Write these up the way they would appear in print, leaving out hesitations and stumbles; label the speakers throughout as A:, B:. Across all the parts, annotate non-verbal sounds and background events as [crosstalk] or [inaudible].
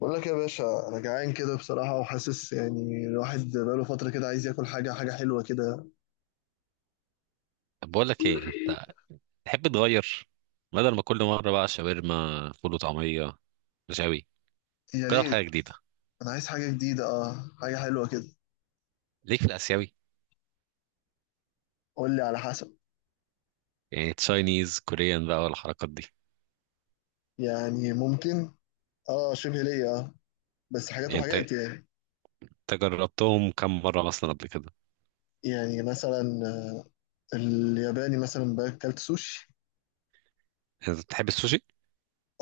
A: بقول لك يا باشا، انا جعان كده بصراحه، وحاسس يعني الواحد بقاله فتره كده عايز ياكل حاجه حلوه كده.
B: طب بقول لك ايه. انت تحب تغير بدل ما كل مره بقى شاورما فول وطعميه رشاوي.
A: يا
B: جرب
A: ريت.
B: حاجه جديده،
A: انا عايز حاجه جديده، اه، حاجه حلوه كده.
B: ليك في الاسيوي،
A: قول لي على حسب.
B: يعني تشاينيز كوريان بقى والحركات دي.
A: يعني ممكن. اه، شبه ليا، اه، بس حاجات
B: يعني انت
A: وحاجات يعني.
B: انت جربتهم كم مره مثلا قبل كده؟
A: يعني مثلا، الياباني مثلا باكلت سوشي.
B: انت بتحب السوشي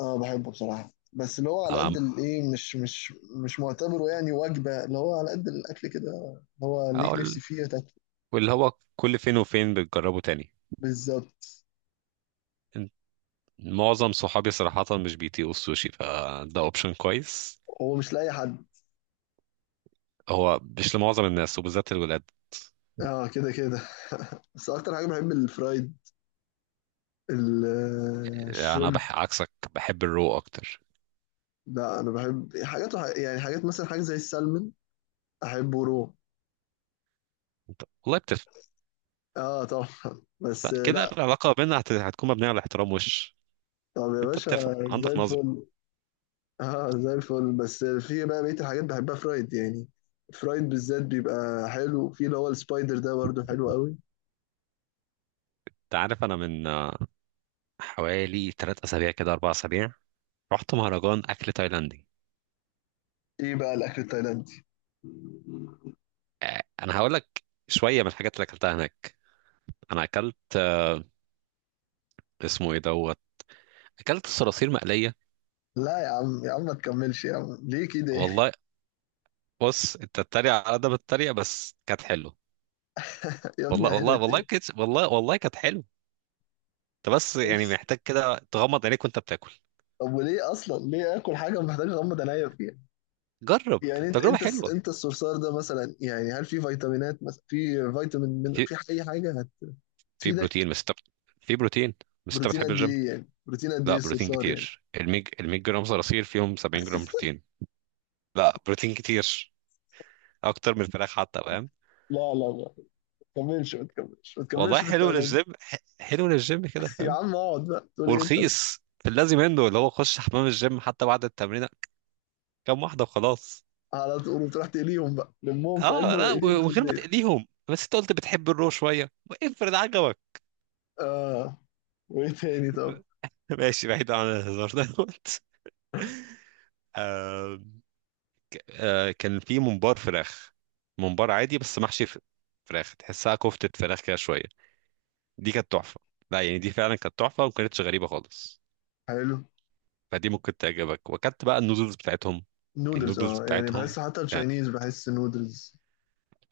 A: اه بحبه بصراحه، بس اللي هو
B: على
A: على قد
B: العام؟
A: الايه، مش معتبره يعني وجبه، اللي هو على قد الاكل كده، اللي هو
B: او
A: ليك نفسي
B: ال-
A: فيه تاكل.
B: واللي هو كل فين وفين بتجربه تاني.
A: بالظبط.
B: انت- معظم صحابي صراحه مش بيطيقوا السوشي، فده اوبشن كويس.
A: هو مش لاي حد.
B: هو مش لمعظم الناس وبالذات الولاد.
A: اه كده كده. [laughs] بس اكتر حاجه بحب الفرايد، الشrimب.
B: عكسك بحب الرو اكتر.
A: لا، انا بحب حاجات يعني حاجات مثلا، حاجه زي السلمون احبه رو.
B: انت والله؟
A: اه طبعا. [laughs] بس
B: لا كده
A: لا.
B: العلاقة بيننا هتكون مبنية على الاحترام وش.
A: طب يا
B: انت بتفهم
A: باشا، زي
B: عندك نظرة.
A: الفل. [laughs] اه زي الفل، بس في بقى بقيه الحاجات بحبها فرايد يعني. فرايد بالذات بيبقى حلو، في اللي هو السبايدر ده برضه حلو قوي.
B: انت عارف انا من حوالي 3 اسابيع كده 4 اسابيع رحت مهرجان اكل تايلاندي.
A: ايه بقى الاكل التايلاندي؟
B: انا هقول لك شوية من الحاجات اللي اكلتها هناك. انا اكلت اسمه ايه اكلت صراصير مقلية.
A: لا يا عم، يا عم ما تكملش، يا عم ليه كده؟
B: والله. بص، انت تتريق على قد ما تتريق بس كانت حلوه.
A: [laughs] يا ابني
B: والله
A: حلو.
B: والله والله كانت والله والله كانت حلوه. انت بس
A: ايه؟
B: يعني محتاج كده تغمض عينيك وانت بتاكل.
A: طب وليه اصلا، ليه اكل حاجه محتاج اغمض عينيا فيها؟
B: جرب،
A: يعني انت
B: تجربة
A: انت الس-
B: حلوة.
A: انت الصرصار ده مثلا، يعني هل في فيتامينات مثلا، في فيتامين من،
B: في
A: في اي حاجه
B: في
A: هتفيدك؟
B: بروتين، في بروتين بس انت
A: بروتين
B: بتحب
A: قد
B: الجيم.
A: ايه يعني، بروتين قد ايه
B: لا بروتين
A: الصرصار يعني؟
B: كتير، الميج الميج جرام صراصير فيهم 70 جرام بروتين.
A: [laughs]
B: لا بروتين كتير، اكتر من الفراخ حتى فاهم.
A: لا لا لا، ما تكملش، ما تكملش، ما
B: والله
A: تكملش في
B: حلو
A: التايلاند.
B: للجيم، حلو للجيم كده
A: [laughs] يا
B: فاهم.
A: عم اقعد بقى، تقول ايه انت بس؟
B: ورخيص. في اللازم منه، اللي هو خش حمام الجيم حتى بعد التمرين كام واحدة وخلاص.
A: على طول، وتروح تقليهم بقى، لمهم في علبه
B: اه لا
A: وقليهم
B: ومن
A: في
B: غير ما
A: البيت.
B: تقليهم، بس انت قلت بتحب الرو شوية، افرض عجبك.
A: اه، وايه تاني طب؟
B: [laughs] ماشي، بعيد عن الهزار. دوت آه [laughs] آه كان في ممبار فراخ. ممبار عادي بس محشي فراخ، تحسها كفتة فراخ كده شوية. دي كانت تحفه. لا يعني دي فعلا كانت تحفه وما كانتش غريبه خالص.
A: حلو.
B: فدي ممكن تعجبك. وكانت بقى النودلز بتاعتهم،
A: نودلز،
B: النودلز
A: يعني
B: بتاعتهم
A: بحس حتى
B: كانت،
A: التشاينيز بحس نودلز.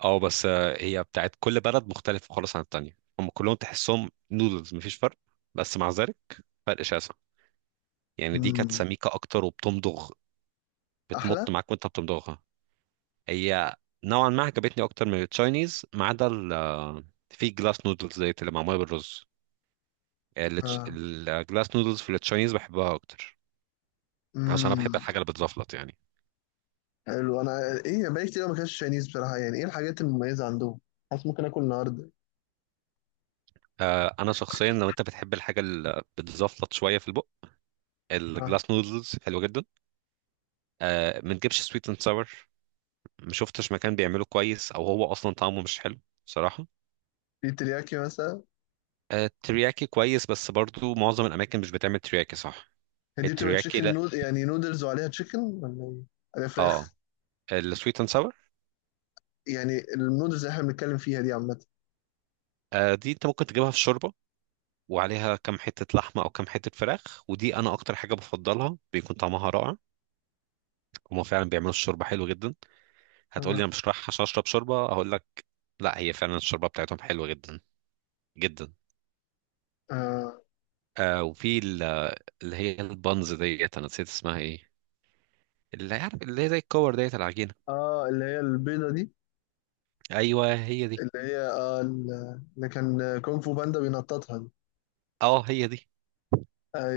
B: اه بس هي بتاعت كل بلد مختلفه خالص عن التانيه. هم كلهم تحسهم نودلز، مفيش فرق، بس مع ذلك فرق شاسع. يعني دي كانت
A: امم.
B: سميكه اكتر وبتمضغ،
A: احلى.
B: بتمط معاك وانت بتمضغها. هي نوعا ما عجبتني اكتر من التشاينيز، ما عدا في جلاس نودلز زي اللي معموله بالرز.
A: اه.
B: الجلاس نودلز في التشاينيز بحبها اكتر، يعني عشان انا بحب
A: امم.
B: الحاجه اللي بتزفلط يعني.
A: حلو، انا ايه بقالي كتير ما اكلتش تشاينيز بصراحه، يعني ايه الحاجات المميزه عندهم؟ حاسس ممكن اكل النهارده.
B: آه انا شخصيا لو انت بتحب الحاجه اللي بتزفلط شويه في البق،
A: اه.
B: الجلاس نودلز حلوه جدا. آه ما تجيبش سويت اند ساور، ما شفتش مكان بيعمله كويس، او هو اصلا طعمه مش حلو صراحه.
A: في ترياكي مثلا؟
B: آه الترياكي كويس، بس برضو معظم الاماكن مش بتعمل ترياكي صح.
A: هي دي بتبقى
B: الترياكي
A: تشيكن
B: لا.
A: نود يعني نودلز، وعليها تشيكن ولا ايه؟ عليها
B: اه
A: فراخ.
B: السويت اند ساور.
A: يعني النودلز اللي احنا بنتكلم فيها دي عامه.
B: آه دي انت ممكن تجيبها في شوربه وعليها كام حته لحمه او كام حته فراخ، ودي انا اكتر حاجه بفضلها، بيكون طعمها رائع. هما فعلا بيعملوا الشوربه حلو جدا. هتقول لي
A: اه،
B: انا مش رايح عشان اشرب شوربه، هقول لك لا، هي فعلا الشوربه بتاعتهم حلوه جدا جدا.
A: اه،
B: آه اللي هي البانز ديت، انا نسيت اسمها ايه، اللي عارف اللي هي زي الكور ديت العجينه.
A: اه، اللي هي البيضه دي،
B: ايوه هي دي.
A: اللي هي اللي كان كونغ فو باندا بينططها دي.
B: اه هي دي.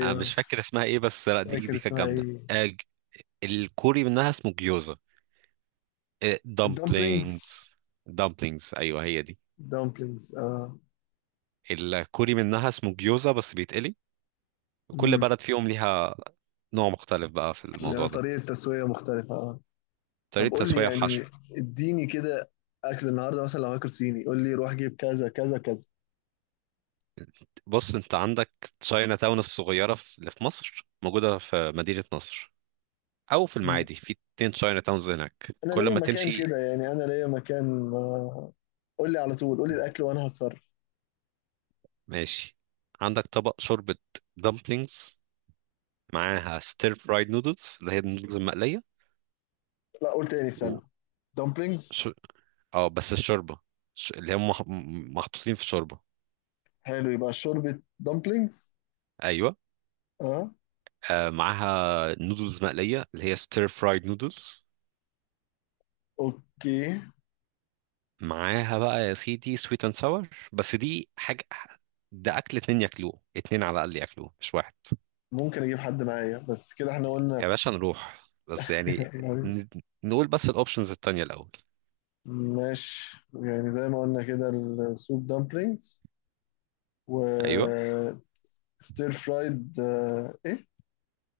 B: انا مش فاكر اسمها ايه بس
A: مش
B: لا، دي
A: فاكر
B: دي كانت
A: اسمها
B: جامده.
A: ايه.
B: آه ج- الكوري منها اسمه جيوزا.
A: الدمبلينجز.
B: دامبلينجز. دامبلينجز ايوه هي دي.
A: دمبلينجز، اه.
B: الكوري منها اسمه جيوزا بس بيتقلي. وكل
A: امم.
B: بلد فيهم ليها نوع مختلف بقى في الموضوع
A: يعني
B: ده.
A: طريقه تسويه مختلفه، اه. طب
B: طريقه
A: قول لي
B: تسويه
A: يعني،
B: وحشو.
A: اديني كده، اكل النهارده مثلا لو هاكل صيني قول لي، روح جيب كذا كذا كذا.
B: بص انت عندك تشاينا تاون الصغيرة اللي في مصر موجودة في مدينة نصر، او في
A: مم.
B: المعادي. في اتنين تشاينا تاونز هناك
A: انا
B: كل
A: ليا
B: ما
A: مكان
B: تمشي.
A: كده، يعني انا ليا مكان. قول لي على طول، قول لي الاكل وانا هتصرف.
B: ماشي. عندك طبق شوربة دمبلينجز، معاها ستير فرايد نودلز اللي هي النودلز المقلية،
A: لا، قول تاني، استنى.
B: و
A: دمبلينجز.
B: ش... اه بس الشوربة اللي هم محطوطين في شوربة.
A: حلو، يبقى شوربة دمبلينجز.
B: ايوه.
A: اه.
B: آه معاها نودلز مقلية اللي هي ستير فرايد نودلز.
A: اوكي.
B: معاها بقى يا سيدي سويت اند ساور، بس دي حاجة ده أكل اتنين ياكلوه، اتنين على الأقل ياكلوه مش واحد.
A: ممكن اجيب حد معايا، بس كده احنا قلنا.
B: يا باشا نروح بس
A: [laughs]
B: يعني
A: يعني.
B: ن- نقول بس الأوبشنز التانية الأول.
A: ماشي، يعني زي ما قلنا كده، السوب دمبلينجز،
B: أيوه
A: و ستير فرايد، ايه.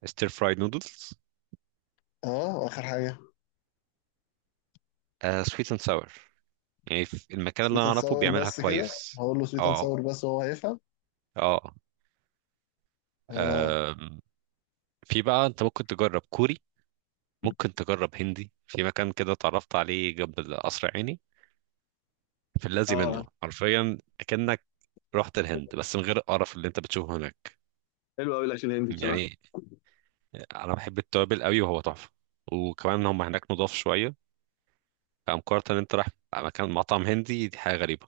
B: ستير فرايد نودلز.
A: اه، واخر حاجة،
B: سويت اند ساور، يعني في المكان اللي
A: سويت
B: أنا
A: اند
B: أعرفه
A: ساور
B: بيعملها
A: بس كده.
B: كويس.
A: هقول له سويت اند
B: اه.
A: ساور بس، وهو هيفهم.
B: اه.
A: اه.
B: آم، في بقى أنت ممكن تجرب كوري، ممكن تجرب هندي في مكان كده اتعرفت عليه جنب القصر عيني. في الذي منه
A: اه.
B: حرفيا، كأنك رحت الهند بس من غير القرف اللي انت بتشوفه هناك.
A: حلو قوي الاكل الهندي بصراحه.
B: يعني انا بحب التوابل قوي وهو تحفه. وكمان هم هناك نضاف شويه، فمقارنه ان انت رايح مكان مطعم هندي دي حاجه غريبه.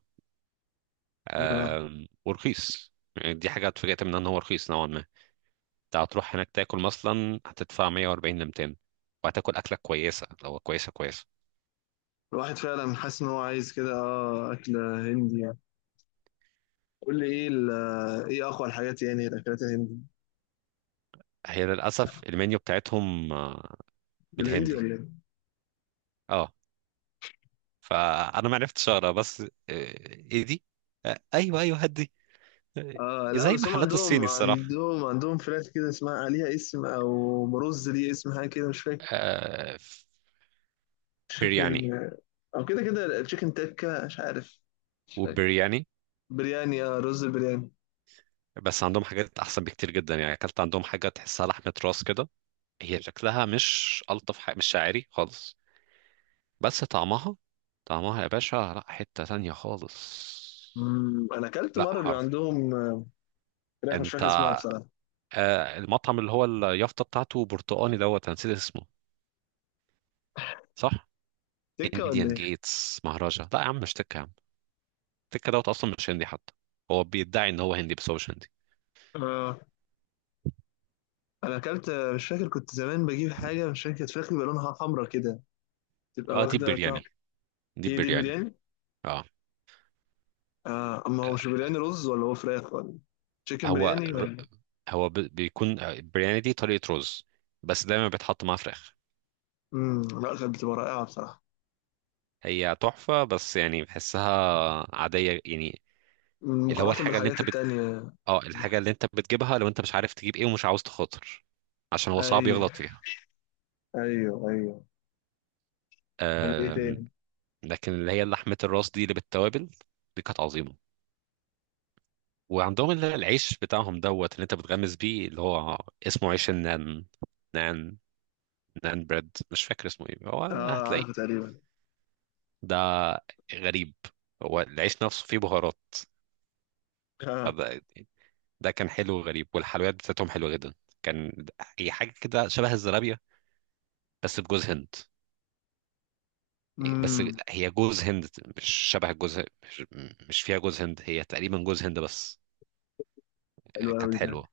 A: آه.
B: ورخيص يعني، دي حاجه اتفاجئت منها ان هو رخيص نوعا ما. انت هتروح هناك تاكل مثلا هتدفع 140 ل 200، وهتاكل اكله كويسه. لو كويسه كويسه.
A: الواحد فعلا حاسس ان هو عايز كده، اكل هندي يعني. قول لي ايه ايه اقوى الحاجات يعني، الاكلات الهندي؟
B: هي للاسف المنيو بتاعتهم
A: بالهندي
B: بالهندي.
A: ولا ايه؟
B: اه. فانا ما عرفتش اقرا، بس ايه دي، ايوه ايوه هدي. آه،
A: اه لا،
B: زي
A: بس هم
B: محلات
A: عندهم
B: الصيني الصراحه.
A: عندهم عندهم فراخ كده، اسمها عليها اسم، او برز ليه اسم حاجه كده مش فاكر.
B: آه، برياني.
A: تشيكن، او كده كده تشيكن تكه مش عارف، مش فاكر.
B: وبرياني.
A: برياني. اه، رز البرياني.
B: بس عندهم حاجات احسن بكتير جدا. يعني اكلت عندهم حاجه تحسها لحمه راس كده، هي شكلها مش الطف حاجه مش شاعري خالص، بس طعمها، طعمها يا باشا لا حته تانية خالص.
A: مم، انا اكلت
B: لا
A: مره بيبقى
B: حرف.
A: عندهم فراخ مش
B: انت
A: فاكر اسمها بصراحه.
B: المطعم اللي هو اليافطه بتاعته برتقاني، أنا نسيت اسمه. صح.
A: سكة ولا
B: انديان
A: ايه؟
B: جيتس مهرجة، لا يا عم مش تكة يا عم. التكة اصلا مش هندي حتى، هو بيدعي ان هو هندي بس هو مش هندي.
A: اه، انا اكلت، مش فاكر، كنت زمان بجيب حاجة مش فاكر، كانت فراخ بيبقى لونها حمرا كده، تبقى
B: اه دي
A: واخدة طعم.
B: برياني. دي
A: هي دي
B: برياني.
A: البرياني؟
B: اه
A: اه، اما هو مش برياني، رز ولا هو فراخ ولا؟ تشيكن
B: هو
A: برياني ولا؟
B: بيكون برياني دي طريقة رز، بس دايما بيتحط معاه فراخ.
A: امم، لا، كانت بتبقى رائعة بصراحة،
B: هي تحفة، بس يعني بحسها عادية يعني، اللي هو
A: مقارنة
B: الحاجة اللي
A: بالحاجات
B: انت بت...
A: التانية.
B: اه الحاجة اللي انت بتجيبها لو انت مش عارف تجيب ايه ومش عاوز تخاطر، عشان هو صعب
A: ايوه،
B: يغلط فيها.
A: ايوه، ايوه. طب ايه
B: آه...
A: تاني؟
B: لكن اللي هي لحمة الراس دي اللي بالتوابل، دي كانت عظيمة. وعندهم العيش بتاعهم اللي انت بتغمس بيه، اللي هو اسمه عيش النان. نان. نان بريد مش فاكر اسمه ايه، هو
A: اه عارفه
B: هتلاقيه.
A: تقريبا.
B: ده غريب، هو العيش نفسه فيه بهارات.
A: اه.
B: ده، ده كان حلو وغريب. والحلويات بتاعتهم حلوة جدا، كان، هي حاجة كده شبه الزرابية بس بجوز هند. بس لا،
A: امم.
B: هي جوز هند، مش شبه الجوز. مش, مش فيها جوز هند، هي تقريبا جوز هند بس.
A: حلو
B: كانت
A: قوي ده.
B: حلوة.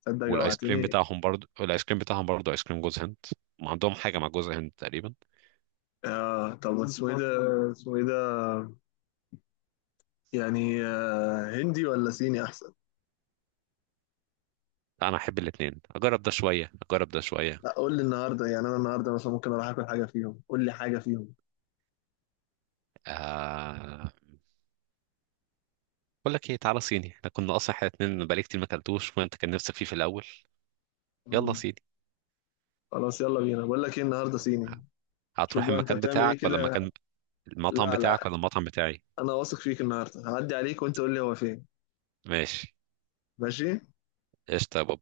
A: تصدق
B: والايس كريم
A: جوعتني.
B: بتاعهم برضو، الايس كريم بتاعهم برضو ايس كريم جوز هند. ما عندهم حاجه مع جوز هند تقريبا.
A: اه طب، اسمه ايه ده؟ اسمه ايه ده؟ يعني هندي ولا صيني احسن؟
B: انا احب الاثنين، اجرب ده شويه اجرب ده شويه.
A: لا، قول لي النهارده يعني، انا النهارده مثلا ممكن اروح اكل حاجه فيهم، قول لي حاجه فيهم.
B: آه... بقول لك ايه، تعالى صيني، احنا كنا اصلا احنا الاثنين بقالي كتير ما اكلتوش، وانت كان نفسك فيه في الاول. يلا
A: مم.
B: صيني.
A: خلاص، يلا بينا، بقول لك ايه، النهارده صيني.
B: ه-
A: شوف
B: هتروح
A: بقى انت
B: المكان
A: بتعمل ايه
B: بتاعك ولا
A: كده.
B: المكان، المطعم
A: لا
B: بتاعك
A: لا،
B: ولا المطعم بتاعي؟
A: انا واثق فيك، النهارده هعدي عليك وانت قول لي هو فين.
B: ماشي.
A: ماشي.
B: قشطه يا بابا.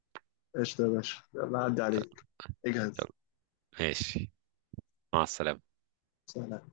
A: قشطه يا باشا، يلا هعدي عليك، اجهز.
B: يلا. ماشي. مع السلامه.
A: سلام.